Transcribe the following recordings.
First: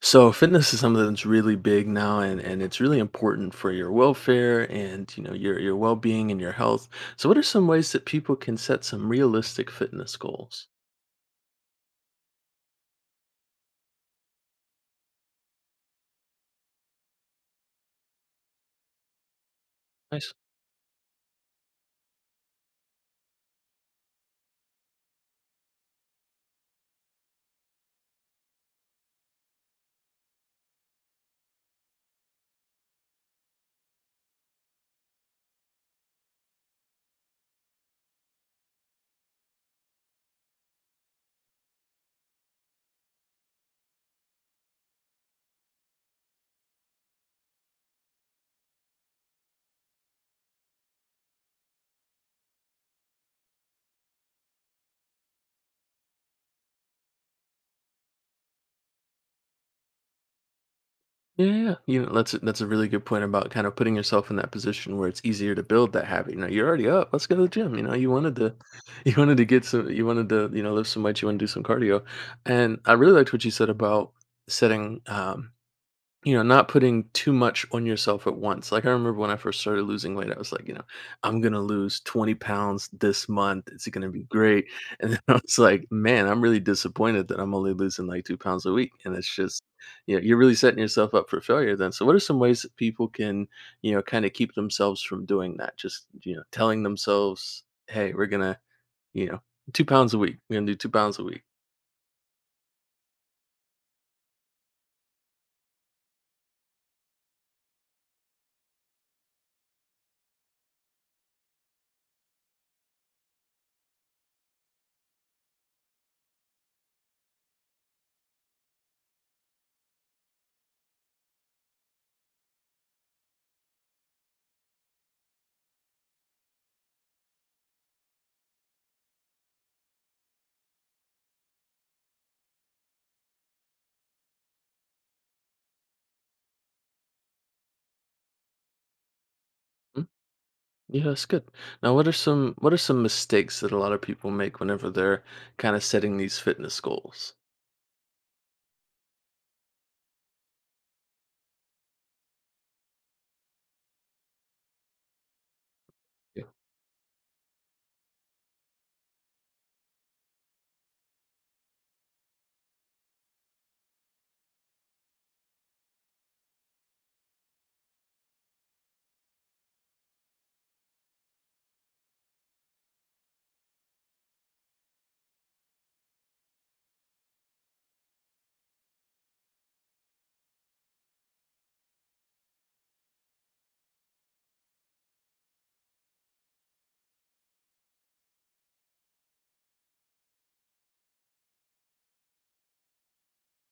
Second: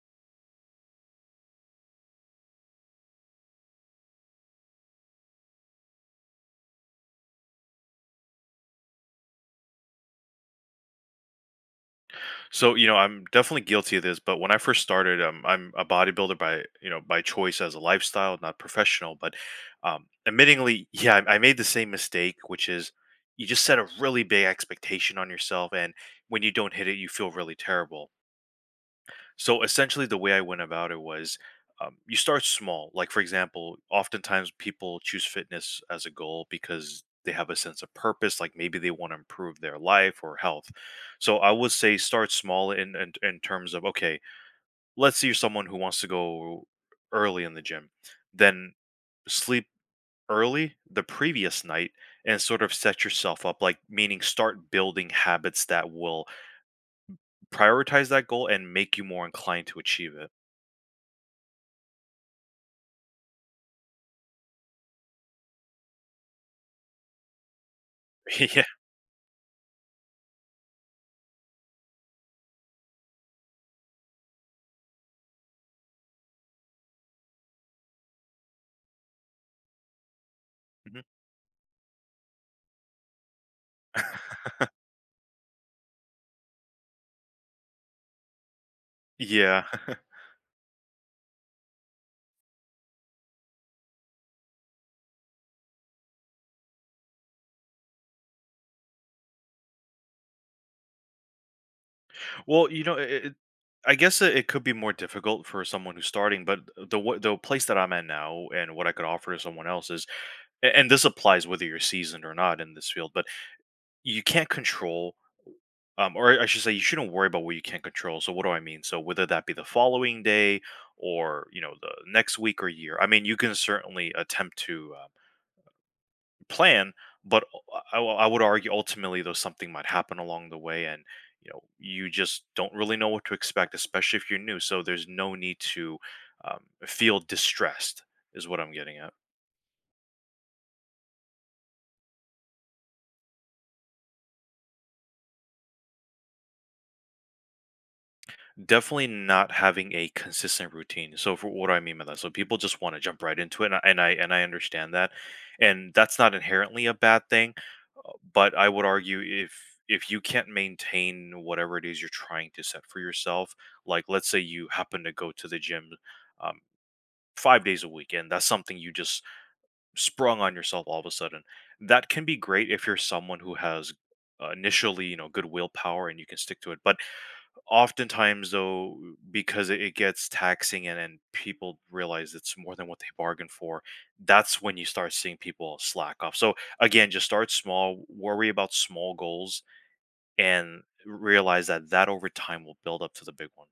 So fitness is something that's really big now and it's really important for your welfare and you know your well-being and your health. So what are some ways that people can set some realistic fitness goals? So, you know, I'm definitely guilty of this, but when I first started, I'm a bodybuilder by choice as a lifestyle, not professional. But Nice. admittingly, yeah, I made the same mistake, which is you just set a really big expectation on yourself. And when you don't hit it, you feel really terrible. So essentially, the way I went about it was you start small. Like, for example, oftentimes people choose fitness as a goal because they have a sense of purpose, like maybe they want to improve their life or health. So I would say start small in terms of, okay, let's say you're someone who wants to go early in the gym, then sleep early the previous night and sort of set yourself up, like meaning start building habits that will prioritize that goal and make you more inclined to achieve Yeah, yeah, yeah. You know, that's a really good point about kind of putting yourself in that position where it's easier to build that habit. You know, you're already up. Let's go to the gym. You know, you wanted to, it. you wanted to get some, you wanted to, you know, lift some weights. You want to do some cardio, and I really liked what you said about setting you know, not putting too much on yourself at once. Like I remember when I first started losing weight, I was like, you know, Yeah. I'm gonna lose 20 pounds this month. It's gonna be great. And then I was like, man, I'm really disappointed that I'm only losing like 2 pounds a week. And it's just, Yeah. you know, you're really setting yourself up for failure then. So what are some ways that people can, you know, kind of keep themselves from doing that? Just, you know, telling themselves, hey, we're gonna, you know, 2 pounds a week. We're gonna do 2 pounds a week. Well, you know, I guess it could be more difficult for someone who's starting, but the place that I'm at now and what I could offer to someone else is, and this applies whether you're seasoned or not in this field, but you can't control. Or I should say, you shouldn't worry about what you can't control. So what do I mean? So whether that be the following day or you know the next week or year, I mean you can certainly attempt to plan, but u- I would argue ultimately though something might happen along the way, and you know you just don't really know what to expect, especially if you're new. So there's no need to um, feel distressed, is what I'm getting at. Yeah, that's good. Now, what are some mistakes that a lot of people make whenever they're kind of setting these fitness goals? Definitely not having a consistent routine. So for what do I mean by that? So people just want to jump right into it, and I understand that, and that's not Yeah. inherently a bad thing. But I would argue if you can't maintain whatever it is you're trying to set for yourself, like let's say you happen to go to the gym um, 5 days a week, and that's something you just sprung on yourself all of a sudden. That can be great if you're someone who has initially you know good willpower and you can stick to it, but oftentimes, though, because it gets taxing and people realize it's more than what they bargained for, that's when you start seeing people slack off. So again, just start small, worry about small goals, and realize that over time will build up to the big one.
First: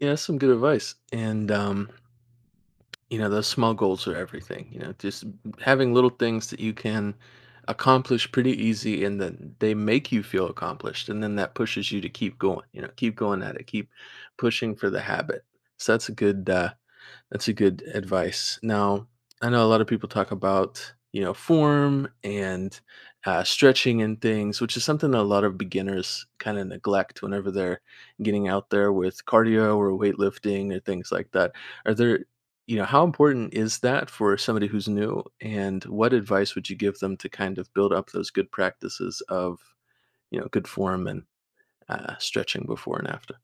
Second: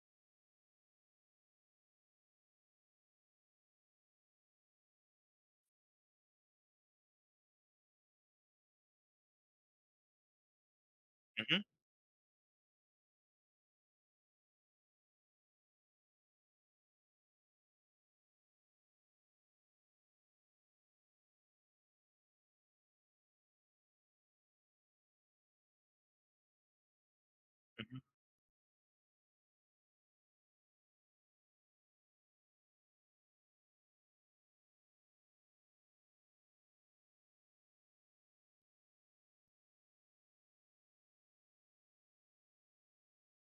Yeah, that's some good advice. And you know, those small goals are everything. You know, just having little things that you can accomplish pretty easy and that they make you feel accomplished and then that Mhm, pushes you to keep going, you know, keep going at it, keep pushing for the habit. So that's a good That's a good advice. Now, I know a lot of people talk about, you know, form and stretching and things, which is something that a lot of beginners kind of neglect whenever they're mhm. getting out there with cardio or weightlifting or things like that. Are there, you know, how important is that for somebody who's new? And what advice would you give them to kind of build up those good practices of, you know, good form and stretching before and after?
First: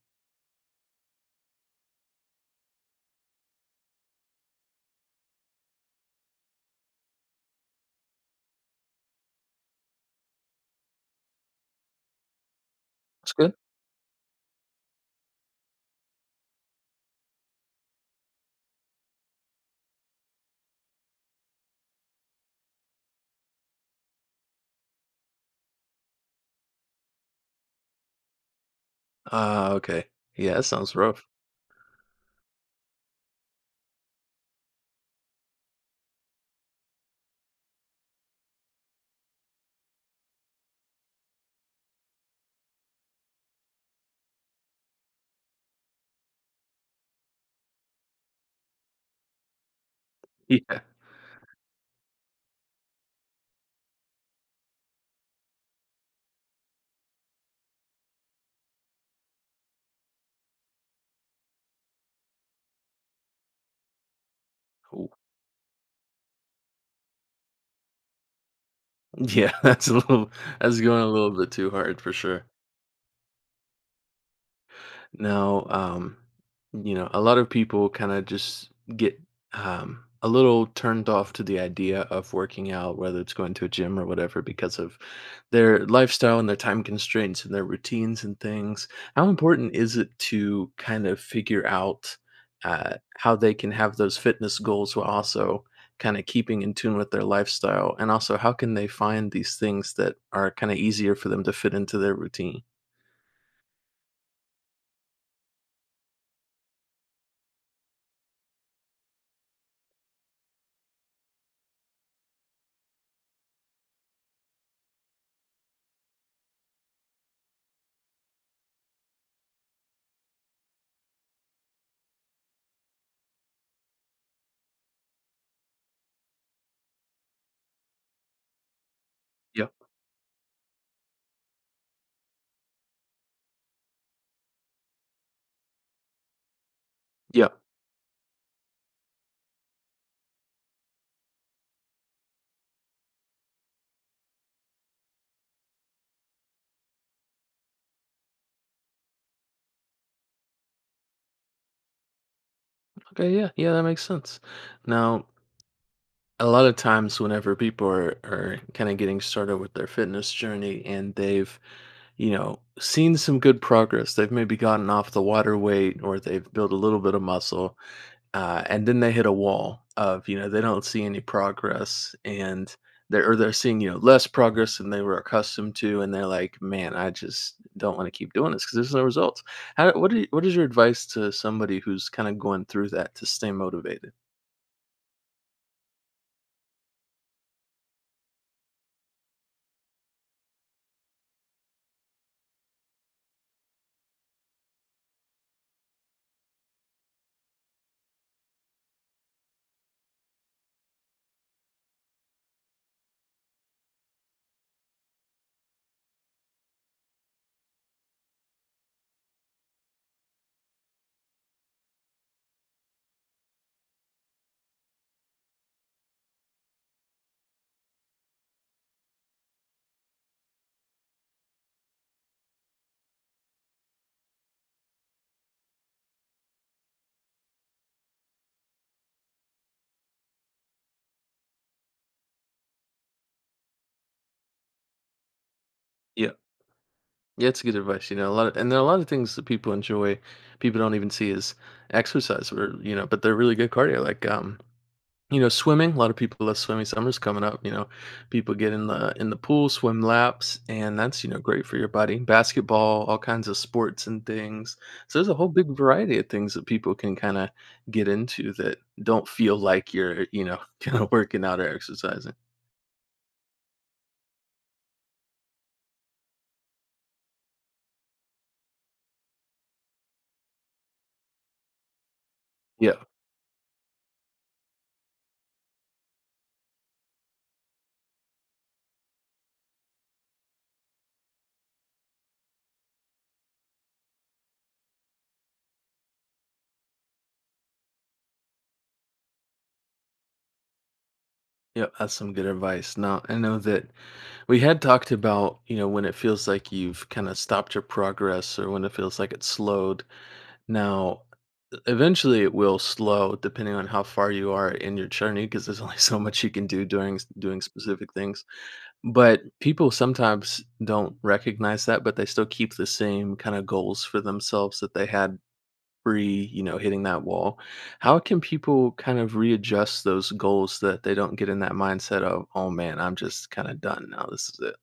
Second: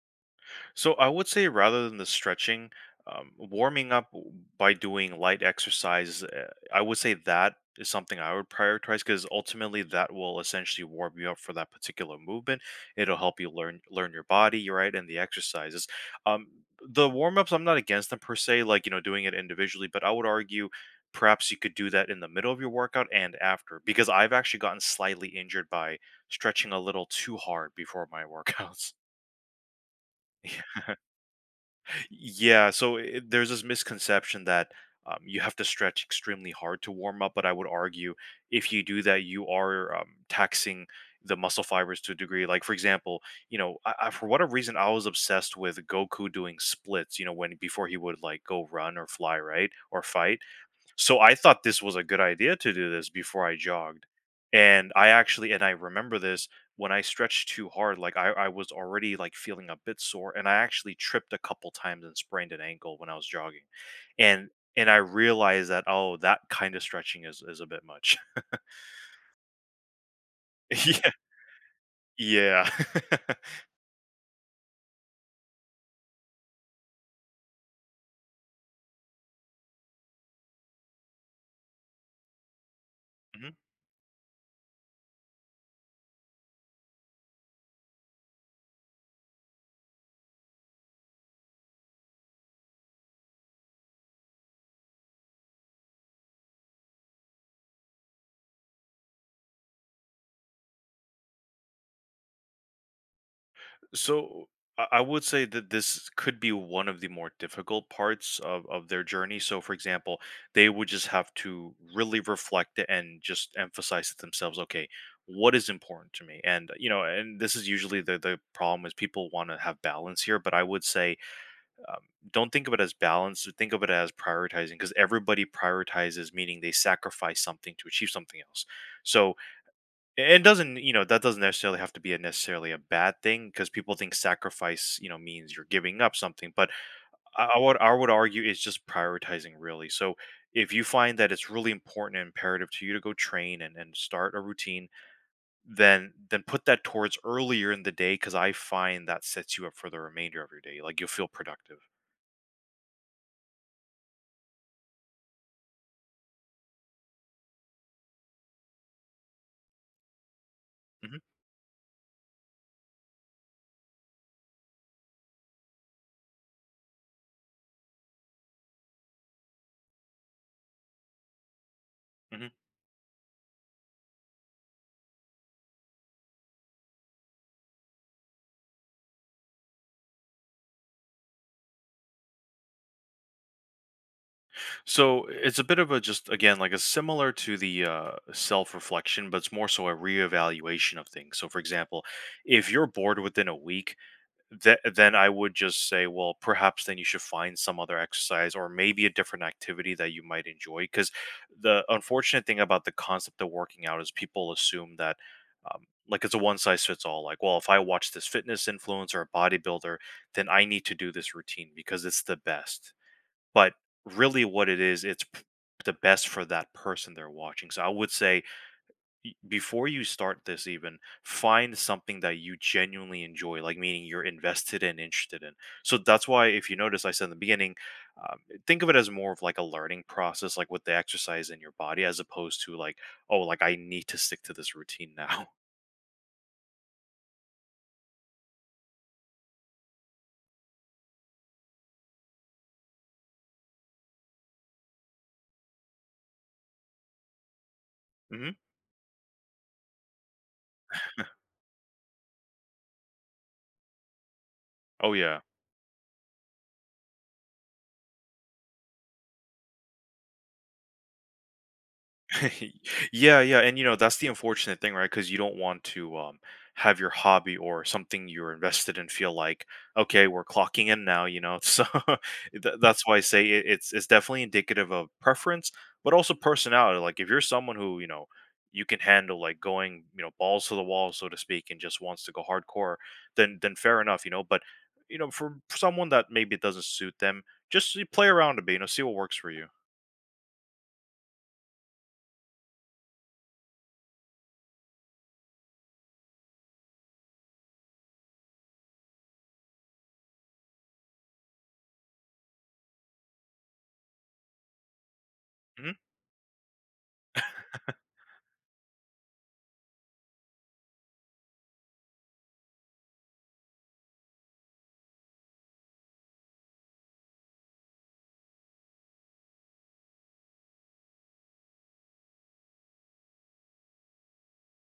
So I would say rather than the stretching, warming up by doing light exercise, I would say that is something I would prioritize because ultimately that will essentially warm you up for that particular movement. It'll That's help you good. learn your body, right, and the exercises. Um, the warm ups, I'm not against them per se, like you know doing it individually, but I would argue perhaps you could do that in the middle of your workout and after because I've actually gotten slightly injured by stretching a little too hard before my workouts. Okay. Yeah, that Yeah. sounds rough. Yeah, so there's this misconception that you have to stretch extremely hard to warm up, but I would argue if you do that, you are taxing the muscle fibers to a degree. Like for example, you know, for whatever reason, I was obsessed with Goku doing splits. You know, when before he would like go run or fly, right, or fight. So I thought this was a good idea to do this before I jogged. And I remember this when I stretched too hard, like I was already like feeling a bit sore and I actually tripped a couple times and sprained an ankle when I was jogging. And and I Yeah. realized that oh that kind of stretching is a bit much. Yeah, that's going a Yeah. little bit too hard for sure. Yeah. Now, you know, a lot of people kind of just get a little turned off to the idea of working out, whether it's going to a gym or whatever, because of their lifestyle and their time constraints and their routines and things. How important is it to kind of figure out how they can have those fitness goals while also kind of keeping in tune with their lifestyle? And also, how can they find these things that are kind of easier for them to fit into their routine? So I would say that this could be one of the more difficult parts of their journey. So, for example, they would just have to really reflect and just emphasize to themselves, okay, what is important to me? And, you know, and this is usually the problem is people want to have balance here, but I would say um, don't think of it as balance, think of it as prioritizing because everybody prioritizes, meaning they sacrifice something to achieve something else. So, Yeah. and doesn't that doesn't necessarily have to be a bad thing because people think sacrifice you know means you're giving up something but i, Yeah. I would i would argue it's just prioritizing really so if you find that it's really important and imperative to you to go train and, start a routine then put that towards earlier in the day because I find that sets you up for the remainder of your day like you'll feel productive. Okay, yeah, yeah, that makes sense. Now, a lot of times whenever people are kind of getting started with their fitness journey and Mhm, they've, you know, seen some good progress, they've maybe gotten off the water weight or they've built a little bit of muscle, and then they hit a wall of, you know, they don't see any progress mhm. and they're, or they're seeing, you know, less progress than they were accustomed to. And they're like, man, I just don't want to keep doing this because there's no results. How, what, what is your advice to somebody who's kind of going through that to stay motivated? So it's a bit of a just again like a similar to the self reflection, but it's more so a reevaluation of things. So, for example, if you're bored within a week, then I would just say, well, perhaps then you should find some other exercise or maybe a different activity that you might enjoy. Because the unfortunate thing about the concept of working out is people assume that. Um, like it's a one size fits all. Like, well, if I watch this fitness influencer or bodybuilder, then I need to do this routine because it's the best. But really what it is, it's p the best for that person they're watching. So I would say y before you start this even, find something that you genuinely enjoy, like, meaning you're invested and interested in. So that's why if you notice, I said in the beginning, um, think of it as more of like a learning process, like, with the exercise in your body as opposed to like, "Oh, like, I need to stick to this routine now." Yeah. Yeah, it's good advice, you know, a lot of and there are a lot of things that people enjoy, people don't even see as exercise or, you know, but they're really good cardio, like, you know, swimming, a lot of people love swimming, summer's coming up, you know, Mhm. people get in the pool, swim laps, and that's, you know, great for your body. Basketball, all kinds of sports and things. Oh, So there's a yeah. whole big variety of things that people can kind of get into that don't feel like you're, you know, kind of working out or exercising. Yeah, yeah, and you know that's the unfortunate thing, right? Because you don't want to have your hobby or something you're invested in feel like, okay, we're clocking in now, you know. So Yeah. that's why I say it's definitely indicative of preference, but also personality. Like if you're someone who you know you can handle like going you know balls to the wall, so to speak, and just wants to go hardcore, then fair enough, you know. But you know, for someone that maybe it doesn't suit them, just play around a bit, you know, see what works for you. Yep, that's some good advice. Now, I know that we had talked about, you know, when it feels like you've kind of stopped your progress or when it feels like it's slowed. Now, eventually it will slow depending on how far you are in your journey because there's only so much you can do during doing specific things. But people sometimes don't recognize that, but they still keep the same kind of goals for themselves that they had free, you know, hitting that wall. How can people kind of readjust those goals so that they don't get in that mindset of, oh man, I'm just kind of done now. This is it.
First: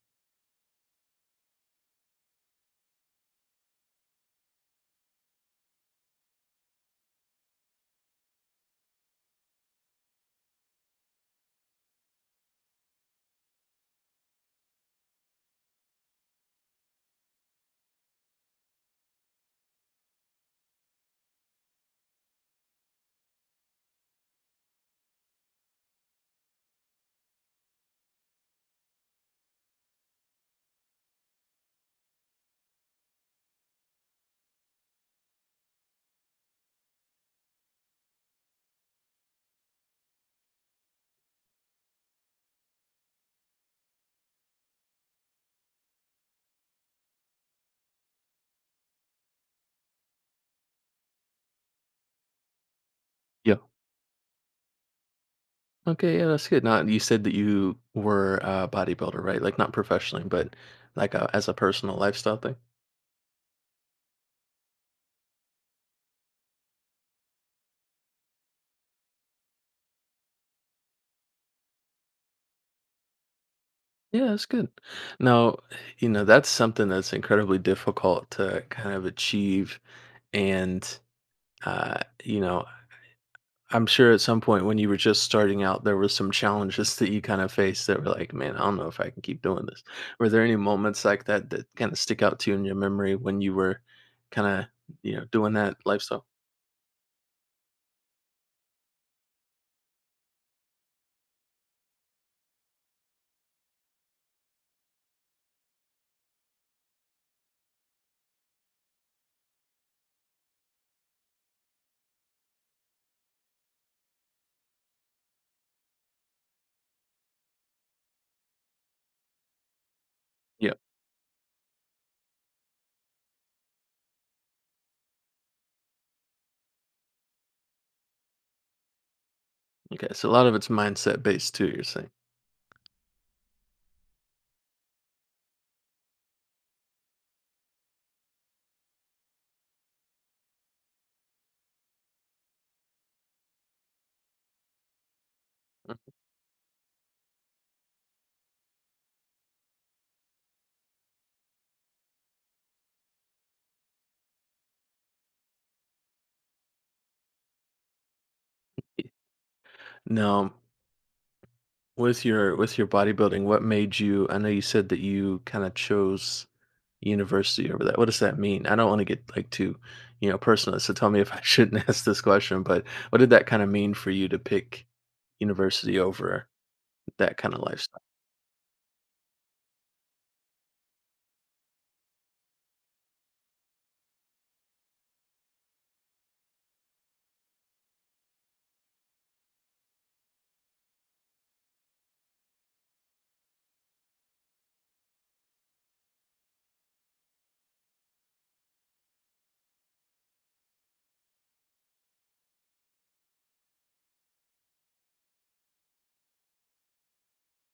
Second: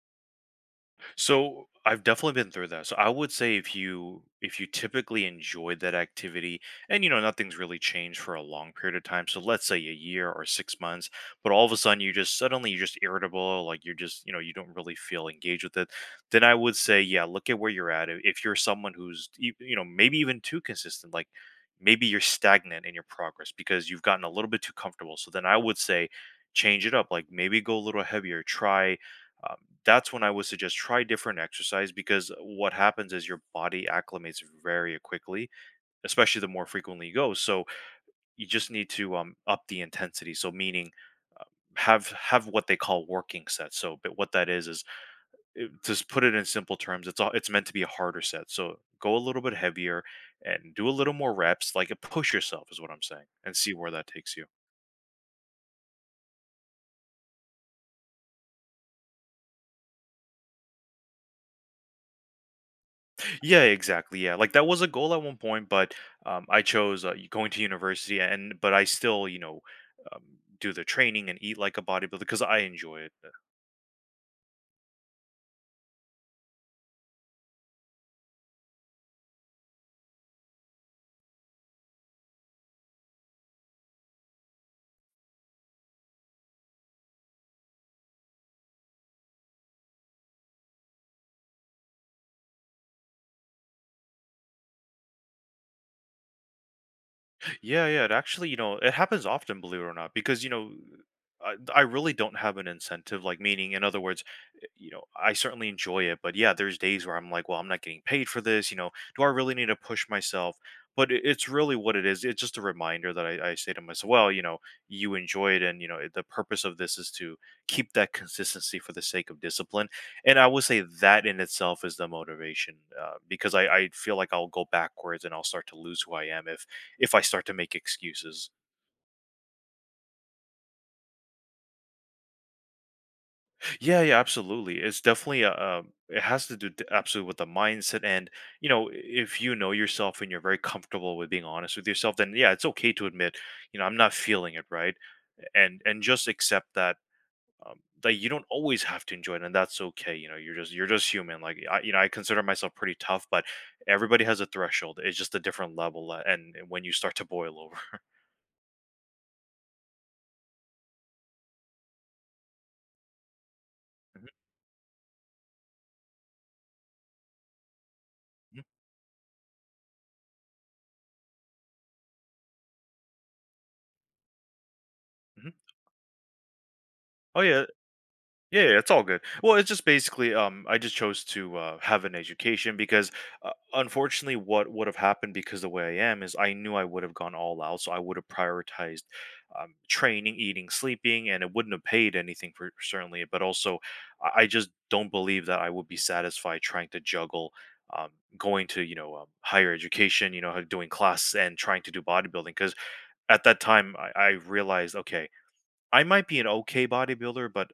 So I've definitely been through that. So I would say if you typically enjoyed that activity and you know nothing's really changed for a long period of time. So let's say a year or 6 months, but all of a sudden you just suddenly you're just irritable, like you're just, you know, you don't really feel engaged with it. Then I would say, yeah, look at where you're at. If you're someone who's you know, maybe even too consistent, like maybe you're stagnant in your progress because you've gotten a little bit too comfortable. So then I would say change it up. Like maybe go a little heavier, try um, that's when I would suggest try different exercise because what happens is your body acclimates very quickly, especially the more frequently you go. So you just need to up the intensity. So meaning have what they call working sets. So but what that is just put it in simple terms. It's meant to be a harder set. So go a little bit heavier and do a little more reps. Like push yourself is what I'm saying, and Yeah. see where that takes you. Okay. Yeah, that's good. Now you said that you were a bodybuilder, right? Like not professionally, but like a, as a personal lifestyle thing. Yeah, exactly. Yeah, like that was a goal at one point, but I chose going to university, and but I still, you know, um, do the training and eat like a bodybuilder because I enjoy it. Yeah, that's good. Now, you know, that's something that's incredibly difficult to kind of achieve. And, you know, I'm sure at some point when you were just starting out, there were some challenges that you kind of faced that were like, man, I don't know if I can keep doing this. Were there any moments like that that kind of stick out to you in your memory when you were kind of, you know, doing that lifestyle? Yeah, yeah. It actually, you know, it happens often, believe it or not, because you know, I really don't have an incentive. Like, meaning, in other words, you know, I certainly enjoy it, but yeah, there's days where I'm like, well, I'm not getting paid for this. You know, do I really need to push myself? But it's really what it is. It's just a reminder that I say to myself, well, you know, you enjoy it, and you know, the purpose of this is to keep that consistency for the sake of discipline. And I would Yeah. say that in itself is the motivation, because I feel like I'll go backwards and I'll start to lose who I am if I start to make excuses. Okay. So a lot of it's mindset based too, you're saying. Yeah, yeah, absolutely. It's definitely a it has to do absolutely with the mindset and you know, if you know yourself and you're very comfortable with being honest with yourself, then yeah, it's okay to admit, you know, I'm not feeling it right, and Mh. just accept that. That you don't always have to enjoy it, and that's okay. You know, you're just human. Like I consider myself pretty tough, but everybody has a threshold. It's just a different level, and when you start to boil over. Now, with your bodybuilding, what made you I know you said that you kinda chose university over that? What does that Mhm, mean? I don't want to get like too, you know, personal. So tell me if I shouldn't ask this question, but what did that kind of mean for you to pick mhm. university over that Oh kind of yeah, lifestyle? yeah, yeah, it's all good. Well, it's just basically, I just chose to have an education because, unfortunately, what would have happened because the way I am is I knew I would have gone all out, so I would have prioritized training, eating, sleeping, and it wouldn't have paid anything for certainly. But also, I just don't believe that I would be satisfied trying to juggle um, going to you know higher education, you know, doing class and trying to do bodybuilding because at that time I realized, okay, I might be an okay bodybuilder, but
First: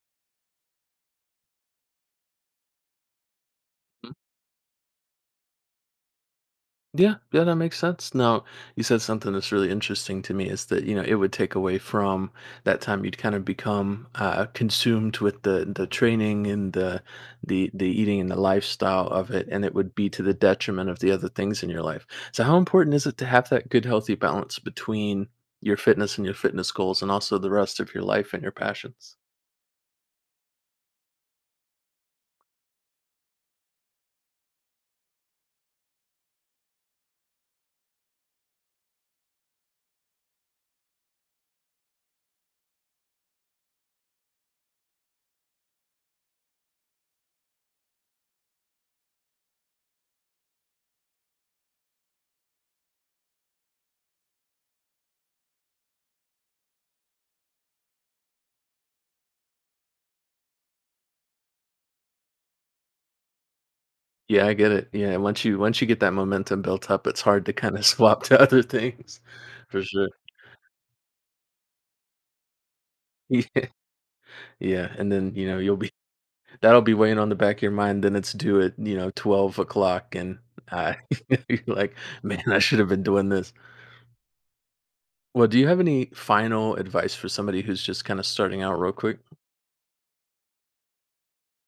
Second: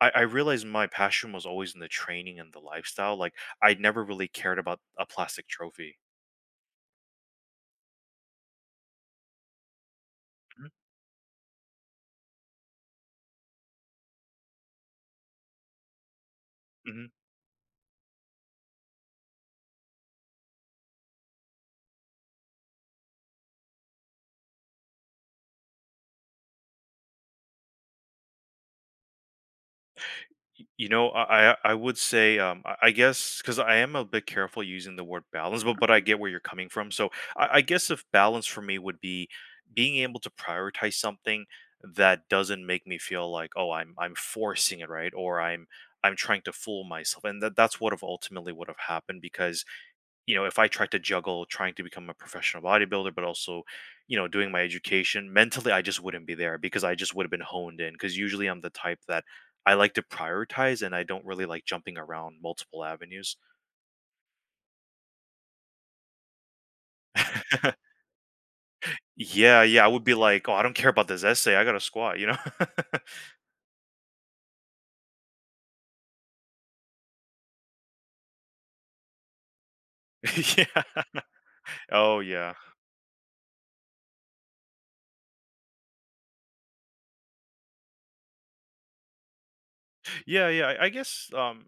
I realized my passion was always in the training and the lifestyle. Like I never really cared about a plastic trophy. Yeah, yeah, that makes sense. Now, you said something that's really interesting to me is that, you know, it would take away from that time you'd kind of become consumed with the training and the Mm-hmm. the the eating and the lifestyle of it, and it would be to the detriment of the other things in your life. So how important is it to have that good, healthy balance between your fitness and your fitness goals and also the rest of your life and your passions? You know, I would say I guess because I am a bit careful using the word balance, but I get where you're coming from. So I guess if balance for me would be being able to prioritize something that doesn't make me feel like oh I'm forcing it right or I'm trying to fool myself, and that that's what have ultimately would have happened because you know, if I tried to juggle trying to become a professional bodybuilder, but also, you know, doing my education, mentally, I just wouldn't be there because I just would have been honed in. Because usually I'm the type that I like to prioritize and I don't really like jumping around multiple avenues. Yeah, I get it. Yeah, once you get that momentum built up, it's hard to kind of swap to other things Yeah, for yeah. I would sure. be like, oh, I don't care about this essay. I got to squat, you know? Yeah, and then you know you'll be that'll be weighing on the back of your mind. Then it's due at you know 12 o'clock, and uh, Yeah. you're like, Oh, man, yeah. I should have been doing this. Well, do you have any final advice for somebody who's just kind of starting out, real quick? Yeah, yeah.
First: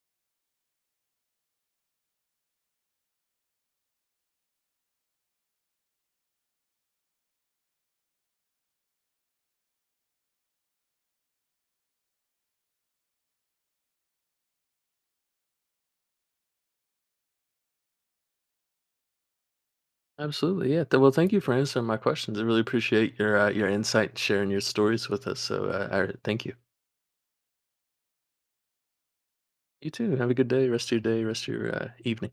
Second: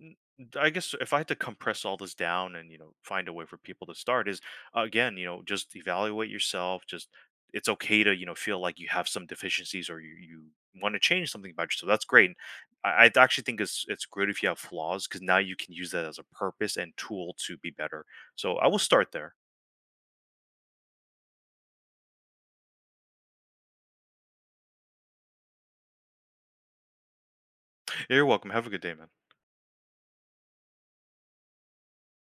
n- I guess if I had to compress all this down and you know find a way for people to start is again, you know, just evaluate yourself, just it's okay to, you know, feel like you have some deficiencies or you want to change something about yourself. That's great. And I actually think it's great if you have flaws because now you can use that as a purpose and tool to be better. So I will start there. Absolutely, yeah. Well, thank you for answering my questions. I really appreciate your insight, and sharing your stories with us. So, thank you. You're welcome. Have a good day, man. You too. Have a good day. Rest of your day. Rest of your evening.